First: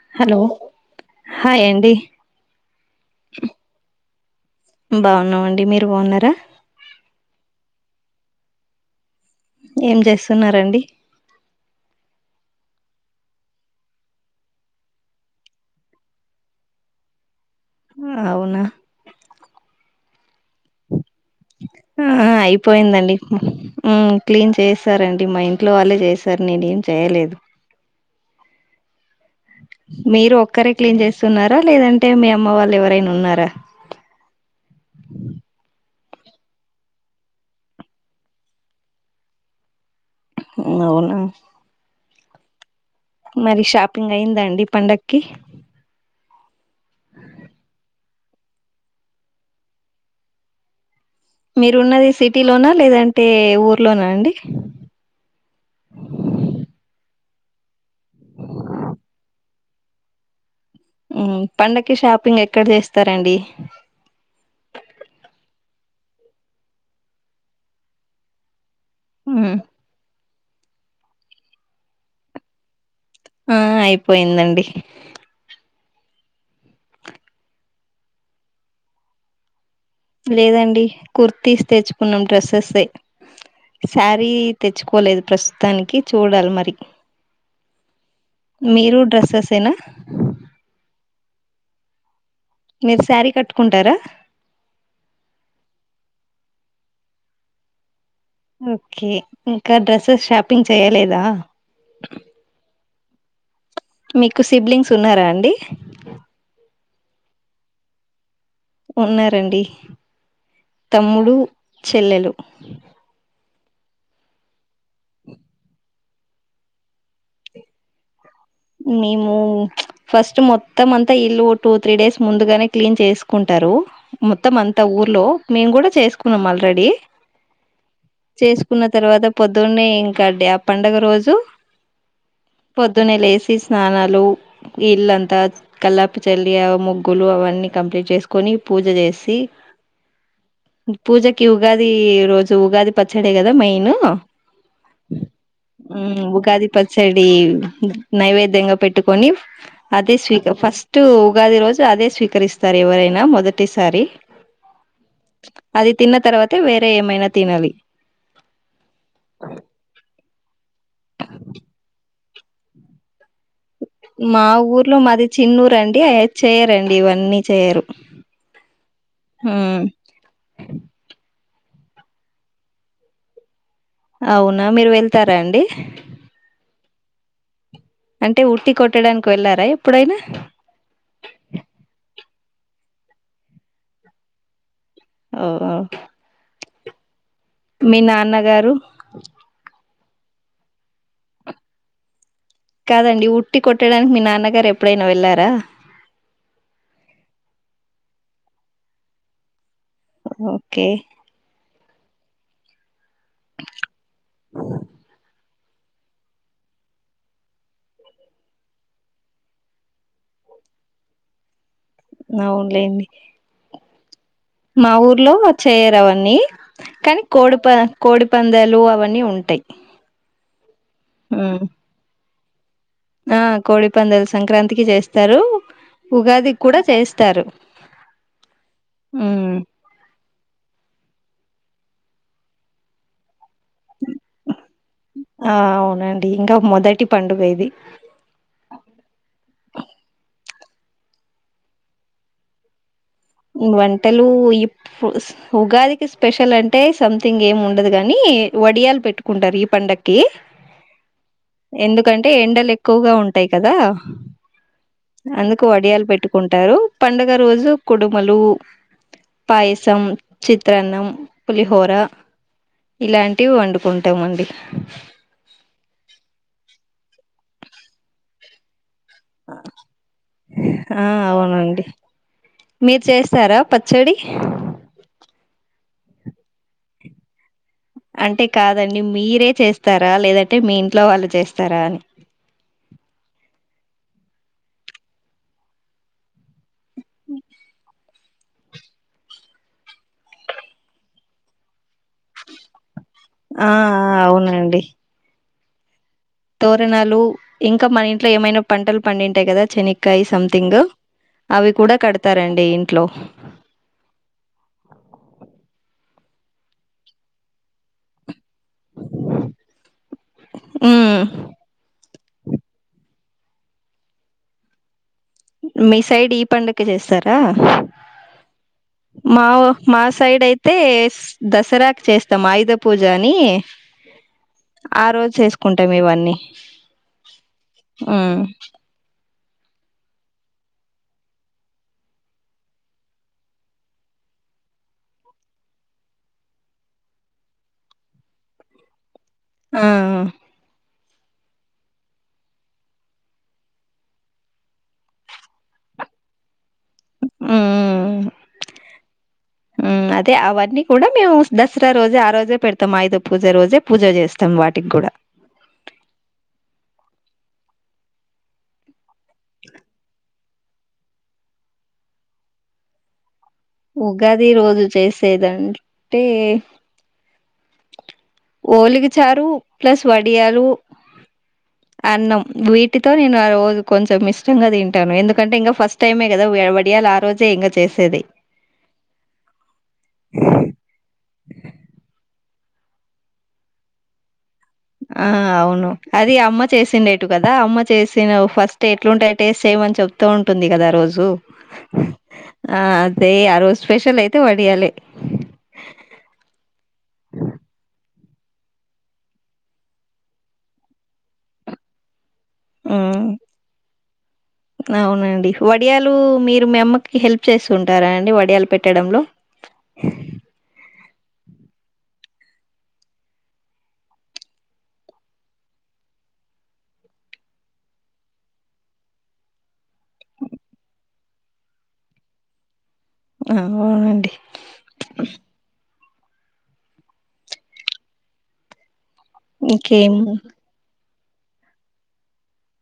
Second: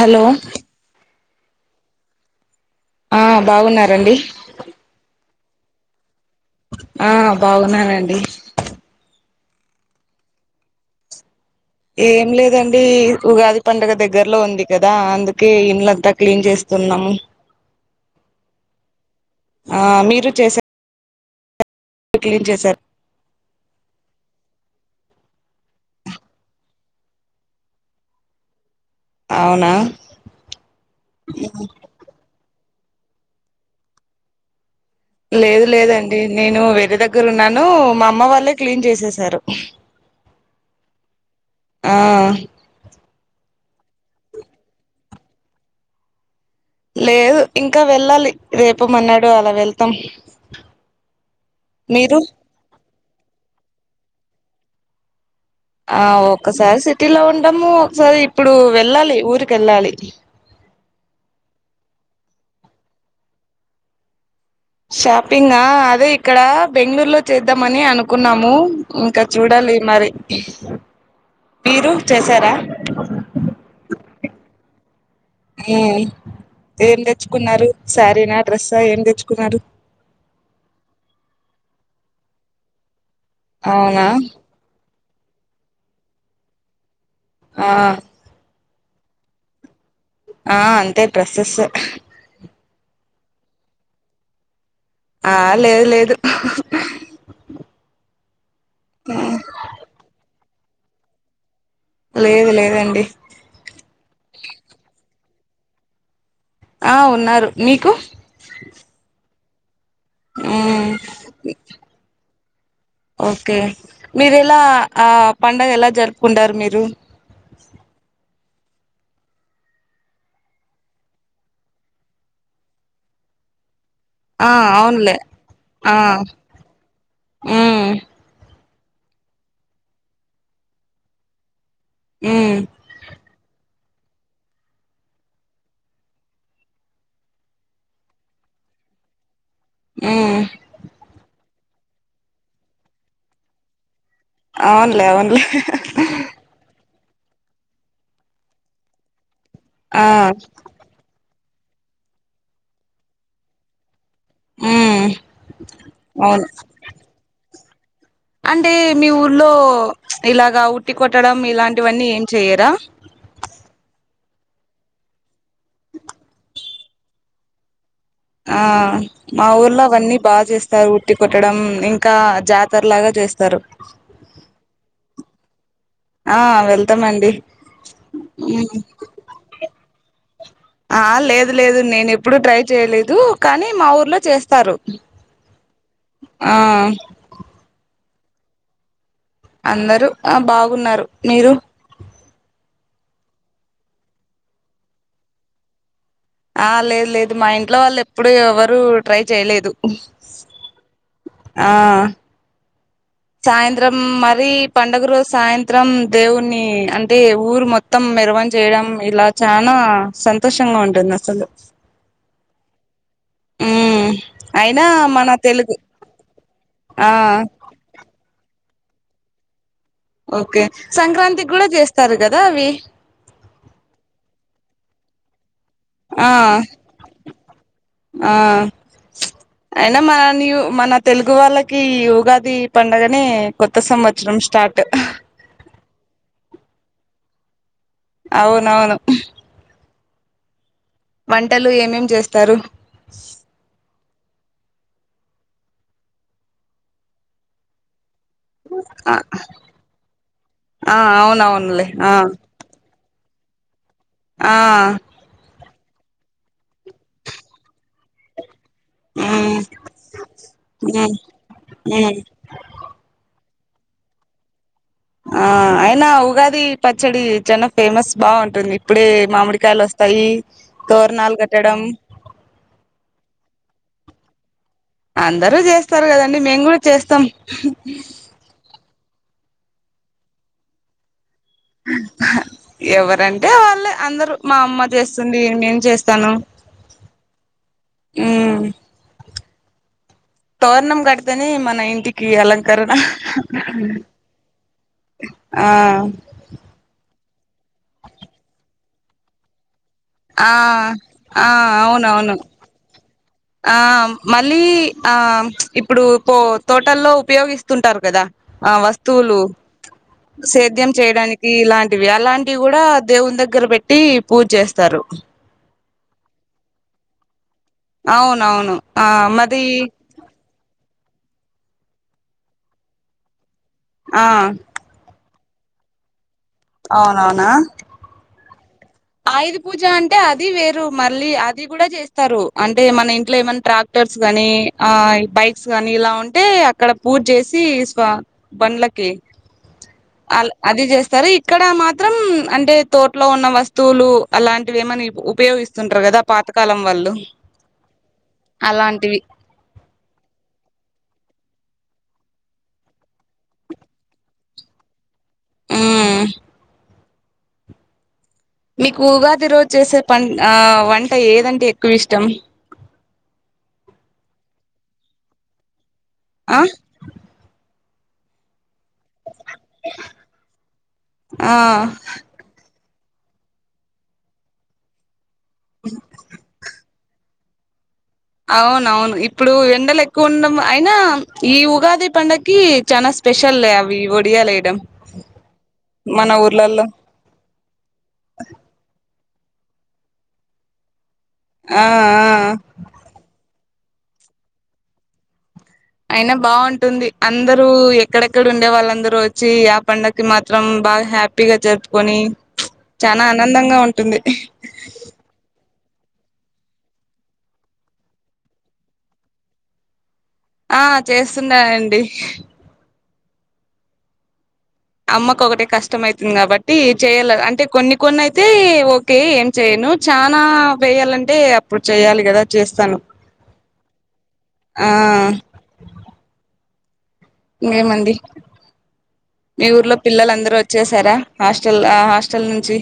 Hello హాయండి ఆ బాగున్నారండి బాగున్నామండి మీరు బాగున్నారా ఆ బాగున్నానండి ఏం చేస్తున్నారండి ఏం లేదండి ఉగాది పండుగ దగ్గరలో ఉంది కదా అందుకే ఇంలంతా క్లీన్ చేస్ తున్నం అవునా ఆ మీరు చేసే ఆ అయిపోయిందండి ఉమ్ క్లీన్ చేస్ సారండి మా ఇంట్లో వాళ్ళే చేసారు నేను ఏం చేయలేదు అవునా మీరు ఒక్కరే క్లీన్ చేస్తున్నారా లేదంటే మీ అమ్మ వాళ్ళు ఎవర రైనా ఉన్నార లేదు లేదండి నేను వేరే దగ్గర ఉన్నాను మా అమ్మ వాళ్ళే క్లీన్ చేసెసారు అవున ఆ మరి షాపింగ్ అయిదండి పండక్కి లేదు ఇంకా వెళ్ళాలి రేపు మన్నాడు అలా వెళ్తాం మీరు ఉన్నది సిటీలోనా లేదంటే ఊర్లోనా అండి ఆ ఒక్కసారి సిటీలో ఉంటము ఒకసారి ఇప్పుడు వెళ్ళాలి ఊరికెళ్ళాలి ఉమ్ పండక్కి షాపింగ్ ఎక్కడ చేస్తారండి షాపింగా అదే ఇక్కడ బెంగళూరులో చేద్దామని అనుకున్నాము. ఇంకా ఉమ్ చూడాలి మరి, మీరు చేసారా ఆ అయిపోయిందండి ఉమ్ ఏం తెచ్చుకున్నారు శారీనా డ్రెస్స ఏం తెచ్చుకున్నారు లేదండి కుర్తీస్ తెచ్చుకున్నాం డ్రెస్సెస్సే అవునా సారీ తెచ్చుకోలేదు ప్రస్తుతానికి చూడాలి మరి ఆ మీరు డ్రెస్సెసేనా ఆ అంతే డ్రెస్సెస్సే మీరు శారీ కట్టుకుంటారా ఆ లేదు లేదు ఓకే ఇంకా డ్రెస్సెస్ షాపింగ్ చేయలేదా లేదు లేదండి మీకు సిబ్లింగ్స్ ఉన్నారా అండి ఆ ఉన్నారు మీకు ఉన్నారండి, మ్మ్ తమ్ముడు, చెల్లెలు ఓకే మీరు ఎలా ఆ పండగ ఎలా జరుపుకుంటారు మీరు టే మేము ఫస్ట్ మొత్తం అంతా ఇల్లు టూ త్రీ డేస్ ముందుగానే క్లీన్ చేసుకుంట టరు ఆ మొత్తం అంతా అవునులే ఊర్లో మేము కూడా ఆ చేసుకున్నాం ఆల్రెడీ, మ్మ్ చేసుకు కున్న తర్వాత పొద్దున్నే ఇంకాడి ఆ పండగ రోజు మ్మ్ పొద్దున్నే లేసి స్నానాలు ఇల్లంతా కళ్ళాపి చల్లి ముగ్గులు అవన్నీ కంప్లీట్ చేసుకొని పూజ చేసి ఉమ్ ఈ ఉగాది రోజు ఉగాది పచ్చడే కదా మెయిన్ అవునులే అవునులే చడీ నైవేద్యంగా పెట్టుకొని ఆ అదే స్వీక ఫస్ట్ ఉగాది రోజు అదే స్వీకరిస్తారు ఎవరైనా మొదటిసారి ఉమ్ అది తిన్న అవును తర్వాత వేరే ఏమైనా తినాలి అంటే మీ ఊర్లో ఇలాగా ఉట్టి కొట్టడం ఇలాంటివన్నీ చేయరా మా ఊర్లో మాది చిన్నూరు అండి అ చేయరండి ఇవన్నీ చేయరు ఆ మా ఊర్లో ఉమ్ అవన్నీ బా చేస్తారు ఉట్టి కొ పెట్టడం ఇంకా జాతర లాగా చేస్తారు అవునా మీరు వెళ్తారా అండి ఆ వెళ్తామండి అంటే ఉట్టి కొట్టడానికి వెళ్ళారా ఎప్పుడైనా ఆ లేదు లేదు నేనెప్పు ఎప్పుడు ట్రై చేయలేదు కానీ మా ఊర్లో చేస్తారు ఓఓ ఆ మీ నాన్నగారు అందరు ఆ బాగున్నారు మీరు కాదండి ఉట్టి కొట్టడానికి మీ నాన్నగారు ఎప్పుడైనా వెళ్ళారా ఆ లేదు లేదు మా ఇంట్లో వాళ్ళు ఎప్పుడు ఎవరూ ట్రై చేయలేదు ఓకే ఆ సాయంత్రం మరీ పండుగ రోజు సాయంత్రం దేవున్ని అంటే ఊరు మొత్తం మెరవం చేయడం ఇలా చనా సంతోషంగా ఉంటుంది అసలు అవునులేండి హ్మ్ మా ఊర్లో చేయరు అవన్నీ ఆ కాని కోడి ప కోడిపందాలు అవన్నీ ఉంటాయి ఓకే సంక్రాంతి ఉమ్ గూడా చేస్తారు కదా అవి ఆ కోడి పందాలు సంక్రాంతికి చేస్తారు ఆ ఉగాది కూడా చేస్తారు ఆ ఉమ్ అయినా మన న్యు మన తెలుగు వాళ్ళకి కీ ఉగాది పండుగనే ఆ అవునండి ఇంక మొదటి పండుగ ఇది అవునవును వంటలు ఏమేం చేస్తారు వంటలు ఈ ఉగాదికి స్పెషల్ అంటే సంథింగ్ ఏమి ఉండదు గ నీ వడియాల్ ఆ పెట్టుకుంటారు ఈ పండక్కి ఆ అవునవునులే ఆ ఎందుంటే ఎండలు ఎ క్కువగా ఉంటాయి కదా ఆ కు వడియాలు పెట్టుకుంటారు పండుగ రోజు కుడుములు ఉమ్ పాయసం ఉమ్ చిత్రాన్నం పులిహోర ఉమ్ ఇలా టి వండుకుంటామండి ఆ అయినా ఉగాది పచ్చడి చానా ఫేమస్ బావుంటుంది ఇప్పుడే మామిడికాయలు వస్తాయి ఆ తోరణాలు కట్టడం అవునండి మీరు చేస్తారా పచ్చడి వస్తారు కదండి మేము గూడ చేస్తాం అంటే కాదండి మీరే చేస్తారా లేదంటే మీ ఇంట్లో వాళ్ళు చేస్ ఎవరంటే వాళ్ళే అందరు మా అమ్మ చేస్తుంది నేన చేస్తాను ఉ ఉమ్ తోరణం గడ్తేనే మన ఇంటికి గి అలంకరణ ఆ ఆ! అవునండి ఆ ఇంక మన ఇంట్లో ఏమైనా పంటలు పండింటాయి కదా శని కై ఆ సంథింగ్ ఆ అవి కూడ అవునవును కడతారండి ఇంట్లో ఆ మళ్ళీ ఆ ఇప్పుడు పో తోటల్లో ఉపయోగిస్తుంటారు కదా ఆ వస్తువులు సేద్యం ఉమ్ చేయడానికి ఇలాంటివి అలాంటివి కూడా దేవుని దగ్గర పెట్టి పూజ్ చేస్తారు మీ సైడ్ ఈ పండగ చేస్తార అవునవును ఆ మా మది మా సైడ్ అయితే దసరాకు చేస్తాం ఆయుధ పూజ అనీ ఆ ఆ రోజు చేసు కుంటాం ఇవన్నీ అవునవునా ఉమ్ ఆయుధ పూజ అంటే అది వేరు మళ్ళీ అది కూడ చేస్తారు అంటే మన ఇంట్లో ఏమన్న ట్రాక్టర్స్ గనీ ఆ బైక్స్ గానీ ఇలా ఉంటే అక్కడ పూజ్ చేసి స్వా బండ్లకి ఆ అ అది చేస్తారు ఇక్కడ మాత్రం అంటే తోటలో ఉన్న వస్తు వస్తువులు అలాంటివి ఏమనా ఉపయోగిస్తుంటరు కదా పాత ఉమ్ అలాంటివి మ్ అదే అవన్నీ కూడా మేము దసరా రోజే ఆ రోజే పెడతాం ఐదొవ పూజ రోజే పూజ చేస్తాం వాటికి కూడా ఉమ్ మీకు ఉగాది రోజ్ చేసే పంట ఆ వంట ఏదంటే ఎక్కువ ఇష్టం ఉగాది రోజు చేసేద్ అంటే ఆ ఓలిగ చారు ప్లస్ వడియాలు ఆ అన్నం వీట్ టితో నేను ఆ రోజు కొంచెం ఇష్టంగా తింటాను ఎందుకంటే ఇంకా ఫస్ట్ టైమే కదా వె వడియాలి ఆ రోజు ఇంతె ఇంగ చేసేది అవునవును ఇప్పుడు ఎండలెక్కువ ఉండం అయినా ఈ ఉగాది పండక్కి చానా స్పెషల్లె అవి వడియాాల వేయటం ఆ అవును అది అమ్మ చేసిండెటు కదా అమ్మ చేసిన ఫస్ట్ ఎట్లుంటాయి టేస్ట్ చేయిమని చెప్తూ ఉంటుంది కదా రోజు ఆ ఆ ఆ అదే ఆ రోజు స్పెషల్ అయితే వడియాలే అయినాబాగుంటుంది అందరూ ఎక్కడెక్కడ ఉండే వాళ్ళందరూ వచ్చి ఆ పండకి మాత్రం బాగ హ్యాపీగ జరుపుకొని చాలా ఉమ్ ఆనందంగా ఉంటుంది అవునండి వడియాలు మీరు మీ అమ్మకి హెల్ప్ చేస్తుంటార అండి వడియాలు పెట్టడంలో ఆ చేస్తుంటానండి అమ్మకు ఒకటిే కష్టం అయితుంది కాబట్టి చేయలే అంటే కొన్ని కొన్ని అయితే ఓకే ఏం చేయను ను చానా వేయాలంటే అప్పుడు చెయ్యాలి కదా చేస్తాను అహా అండి ఆ ఇంకేమండి మీ ఊర్లో ఇంకేం పిల్లలుందరు వచ్చేసారా హాస్టల్ల హాస్టల్ నుంచి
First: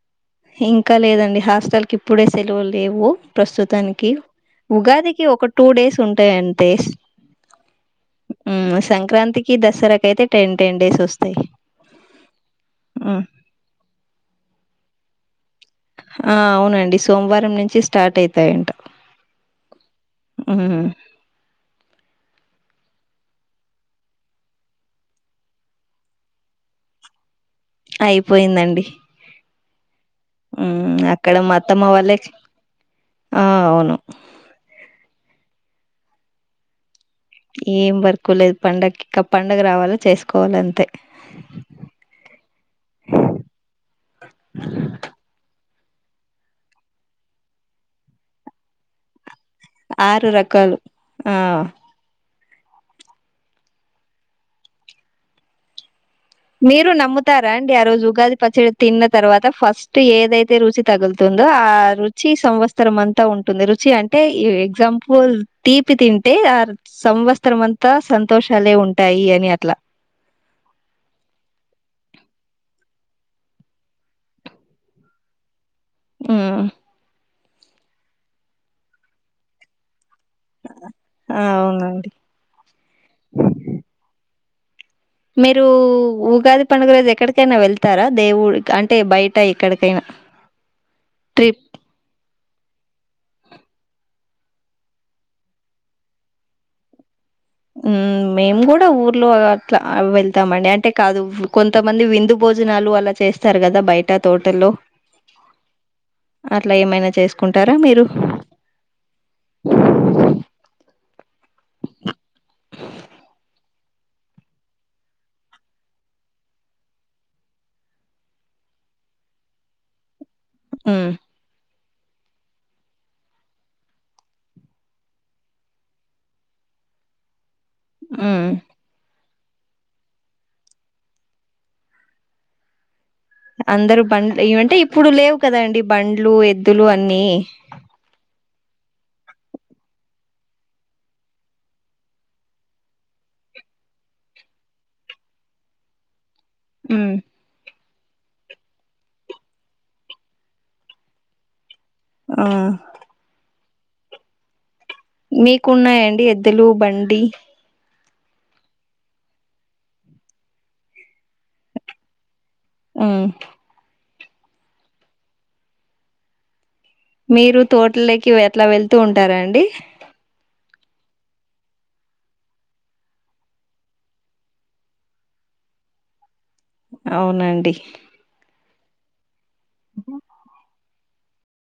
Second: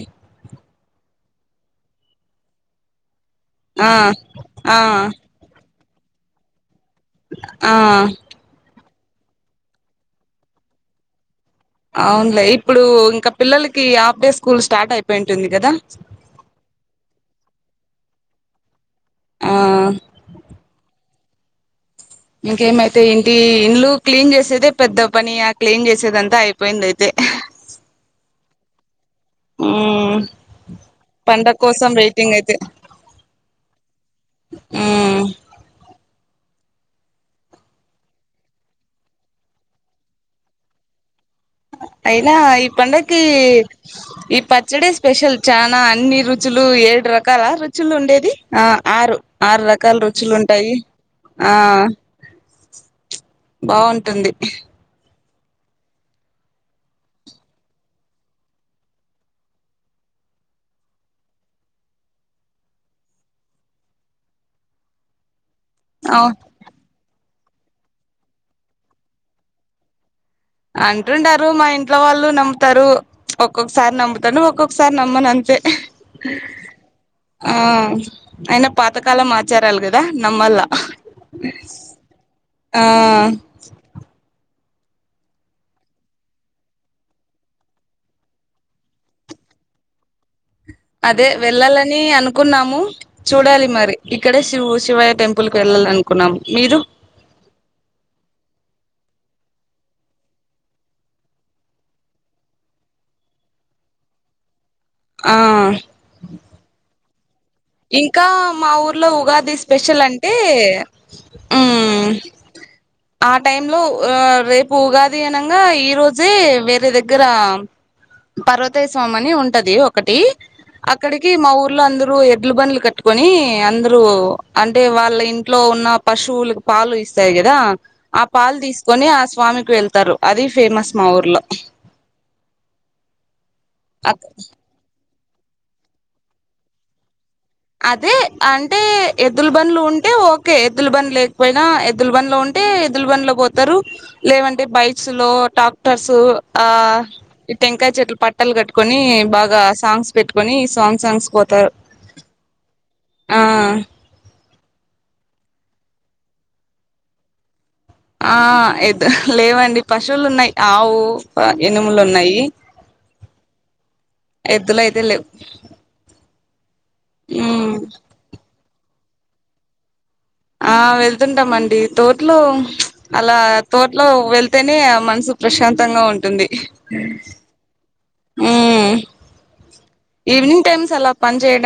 ఇంక లేదండి హాస్టల్ కి ఇప్పుడే సెలవులు లేవు ఆ ప్రస్తుతానికి ఆ ఉగాదికి ఒక టూ డేస్ ఉంటాయి అంతే ఆ ఉమ్ సంక్రాంతికి దసరాకయితే టెన్ టెన్ డేస్ వస్తాయి అవున్లే ఇప్పుడు హ్మ్. ఇంకా పిల్లలకి హాఫ్ డే స్కూల్ స్టార్ట్ అయిపో ఆ అవునండి సోమ్వారం నుంచి స్టార్ట్ అయితాయంట ఆ ఉ హు హు ఇంకేమైతే ఎంటి ఇల్లు క్లీన్ చేసేదే పెద్ద పని క్లీన్ చేసేదంతా అయిపోయింది అయితే అయిపోయిందండి. ఉమ్ హ్మ్ అక్కడ మా పండగ్ అత్తమ్మ కోసం వాళ్ళే వెయిటింగ్ అయితే ఆ అవును ఉమ్ ఏం వర్కు లేదు పండక్కి ఇంక పండగ రావాల చేసుకోవాల అంతే అయిన ఈ పండక్కి ఈ పచ్చడె స్పెషల్ చాలా అన్ని రుచులు ఏడు రకాల రుచులు ఉండేది ఆ ఆరు ఆరు రకాల ఆరు రుచులు ఉంటాయి రకాలు ఆ బాగుంటుంది మీరు నమ్ముతారా అండి ఆ రోజు ఉగాది పచ్చడి తిన్న తర్వాత ఫస్ట్ ఏదైతే రుచి తగులుతుందో ఆ రుచి సంవత్సరం అంతా ఉంటుంది రుచి అంటే ఈ ఎగ్జాంపుల్ తీపి అవు తింటే ఆ సంవత్సరమ్ అంత సంతోషాలే ఉంటాయి అని అట్లా అంటుంటారు మా ఇంట్లో వాళ్ళు నమ్ముతారు ఒక్కొక్కసారి నమ్ముతాను ఒక్కొక్కసారి నమ్మను అంతే హ్మ్మ్ ఆ అయిన పాతకాలం ఆచారాలు కదా కదా నమల్లా అవునా ఆ మీరు ఉగాది పండుగ రోజు ఎక్కడికైనా వెళ్తారా దేవుడి అంటే బయట ఎక్కడికైనా స్ అదే వెళ్ళాలని అను అనుకున్నాము చూడాలి మరి ఇక్కడే శి శివయ్య టెంపుల్ కి వెళ్ళాలి అనుకున్నాము మీరు హ మేము కూడా ఊర్లో అట్లా వెళ్తామండి అంటే కాదు కొంతమంది విందు బొ భోజనాలు అలా చేస్తారు కదా బయట తోటల్లో ఆ అట్లా ఏమైనా చేసు ఇంకా మా ఊర్లో ఉగాది స్పెషల్ అంటే హ్మ్మ్ ఆ టైమ్ లో రేపు ఉగాది అనంగా ఈ రోజే వేరే దగ్గర పర్వతేస్వామి అనీ ఉంటది ఒకటి ఉమ్ అక్కడికి మా ఊర్లో అందరు ఇడ్లు బండ్లు కట్టుకొని అందరూ అంటే వాళ్ళ ఇంట్లో ఉన్న పశువుల పాలు ఇస్తాయి కదా ఆ ఉమ్ పాలు తీసుకొని ఆ స్వామికి వెళ్తారు అది ఫేమస్ మా ఊర్లో అందరు బండ్ ఏంటే ఇప్పుడు లేవు కదా అండి బండ్లు ఎద్దులు అన్ని అదే అంటే ఎద్దులు బండ్లు ఉంటే ఓకే ఎద్దులు బండి లేకపోయినా ఎద్దులు బండ్లు ఉంటే ఎద్దులు బండిలో కూడా పోతారు లేదంటే బైక్స్ లో ట్రాక్టర్స్ ఉమ్ టెంకాయ చెట్ ఇ పట్టలు కట్టుకొని బాగా సాంగ్స్ పెట్టుకొని సాంగ్ సాంగ్స్ పోతారు ఆ ఆ మీకున్నాయండి ఎద్దలు బండి ఆ ఎద్దు లేవండి పశువులు ఉన్నాయి ఆవు ఎనుములు ఉన్నాయి ఆ ఎద్దుల అయితే లేవు మీరు ఉమ్ తోటలోకి అట్లా వెళ్తూ ఉంటారా అండి ఆ వెళ్తుంటామండి తోటలో అలా తోటలో వెళ్తేనే మనుసు ప్రశాంతంగా ఉంటుంది అవునండి ఉమ్ ఈవినింగ్ టైమ్స్ అలా పని చేయడం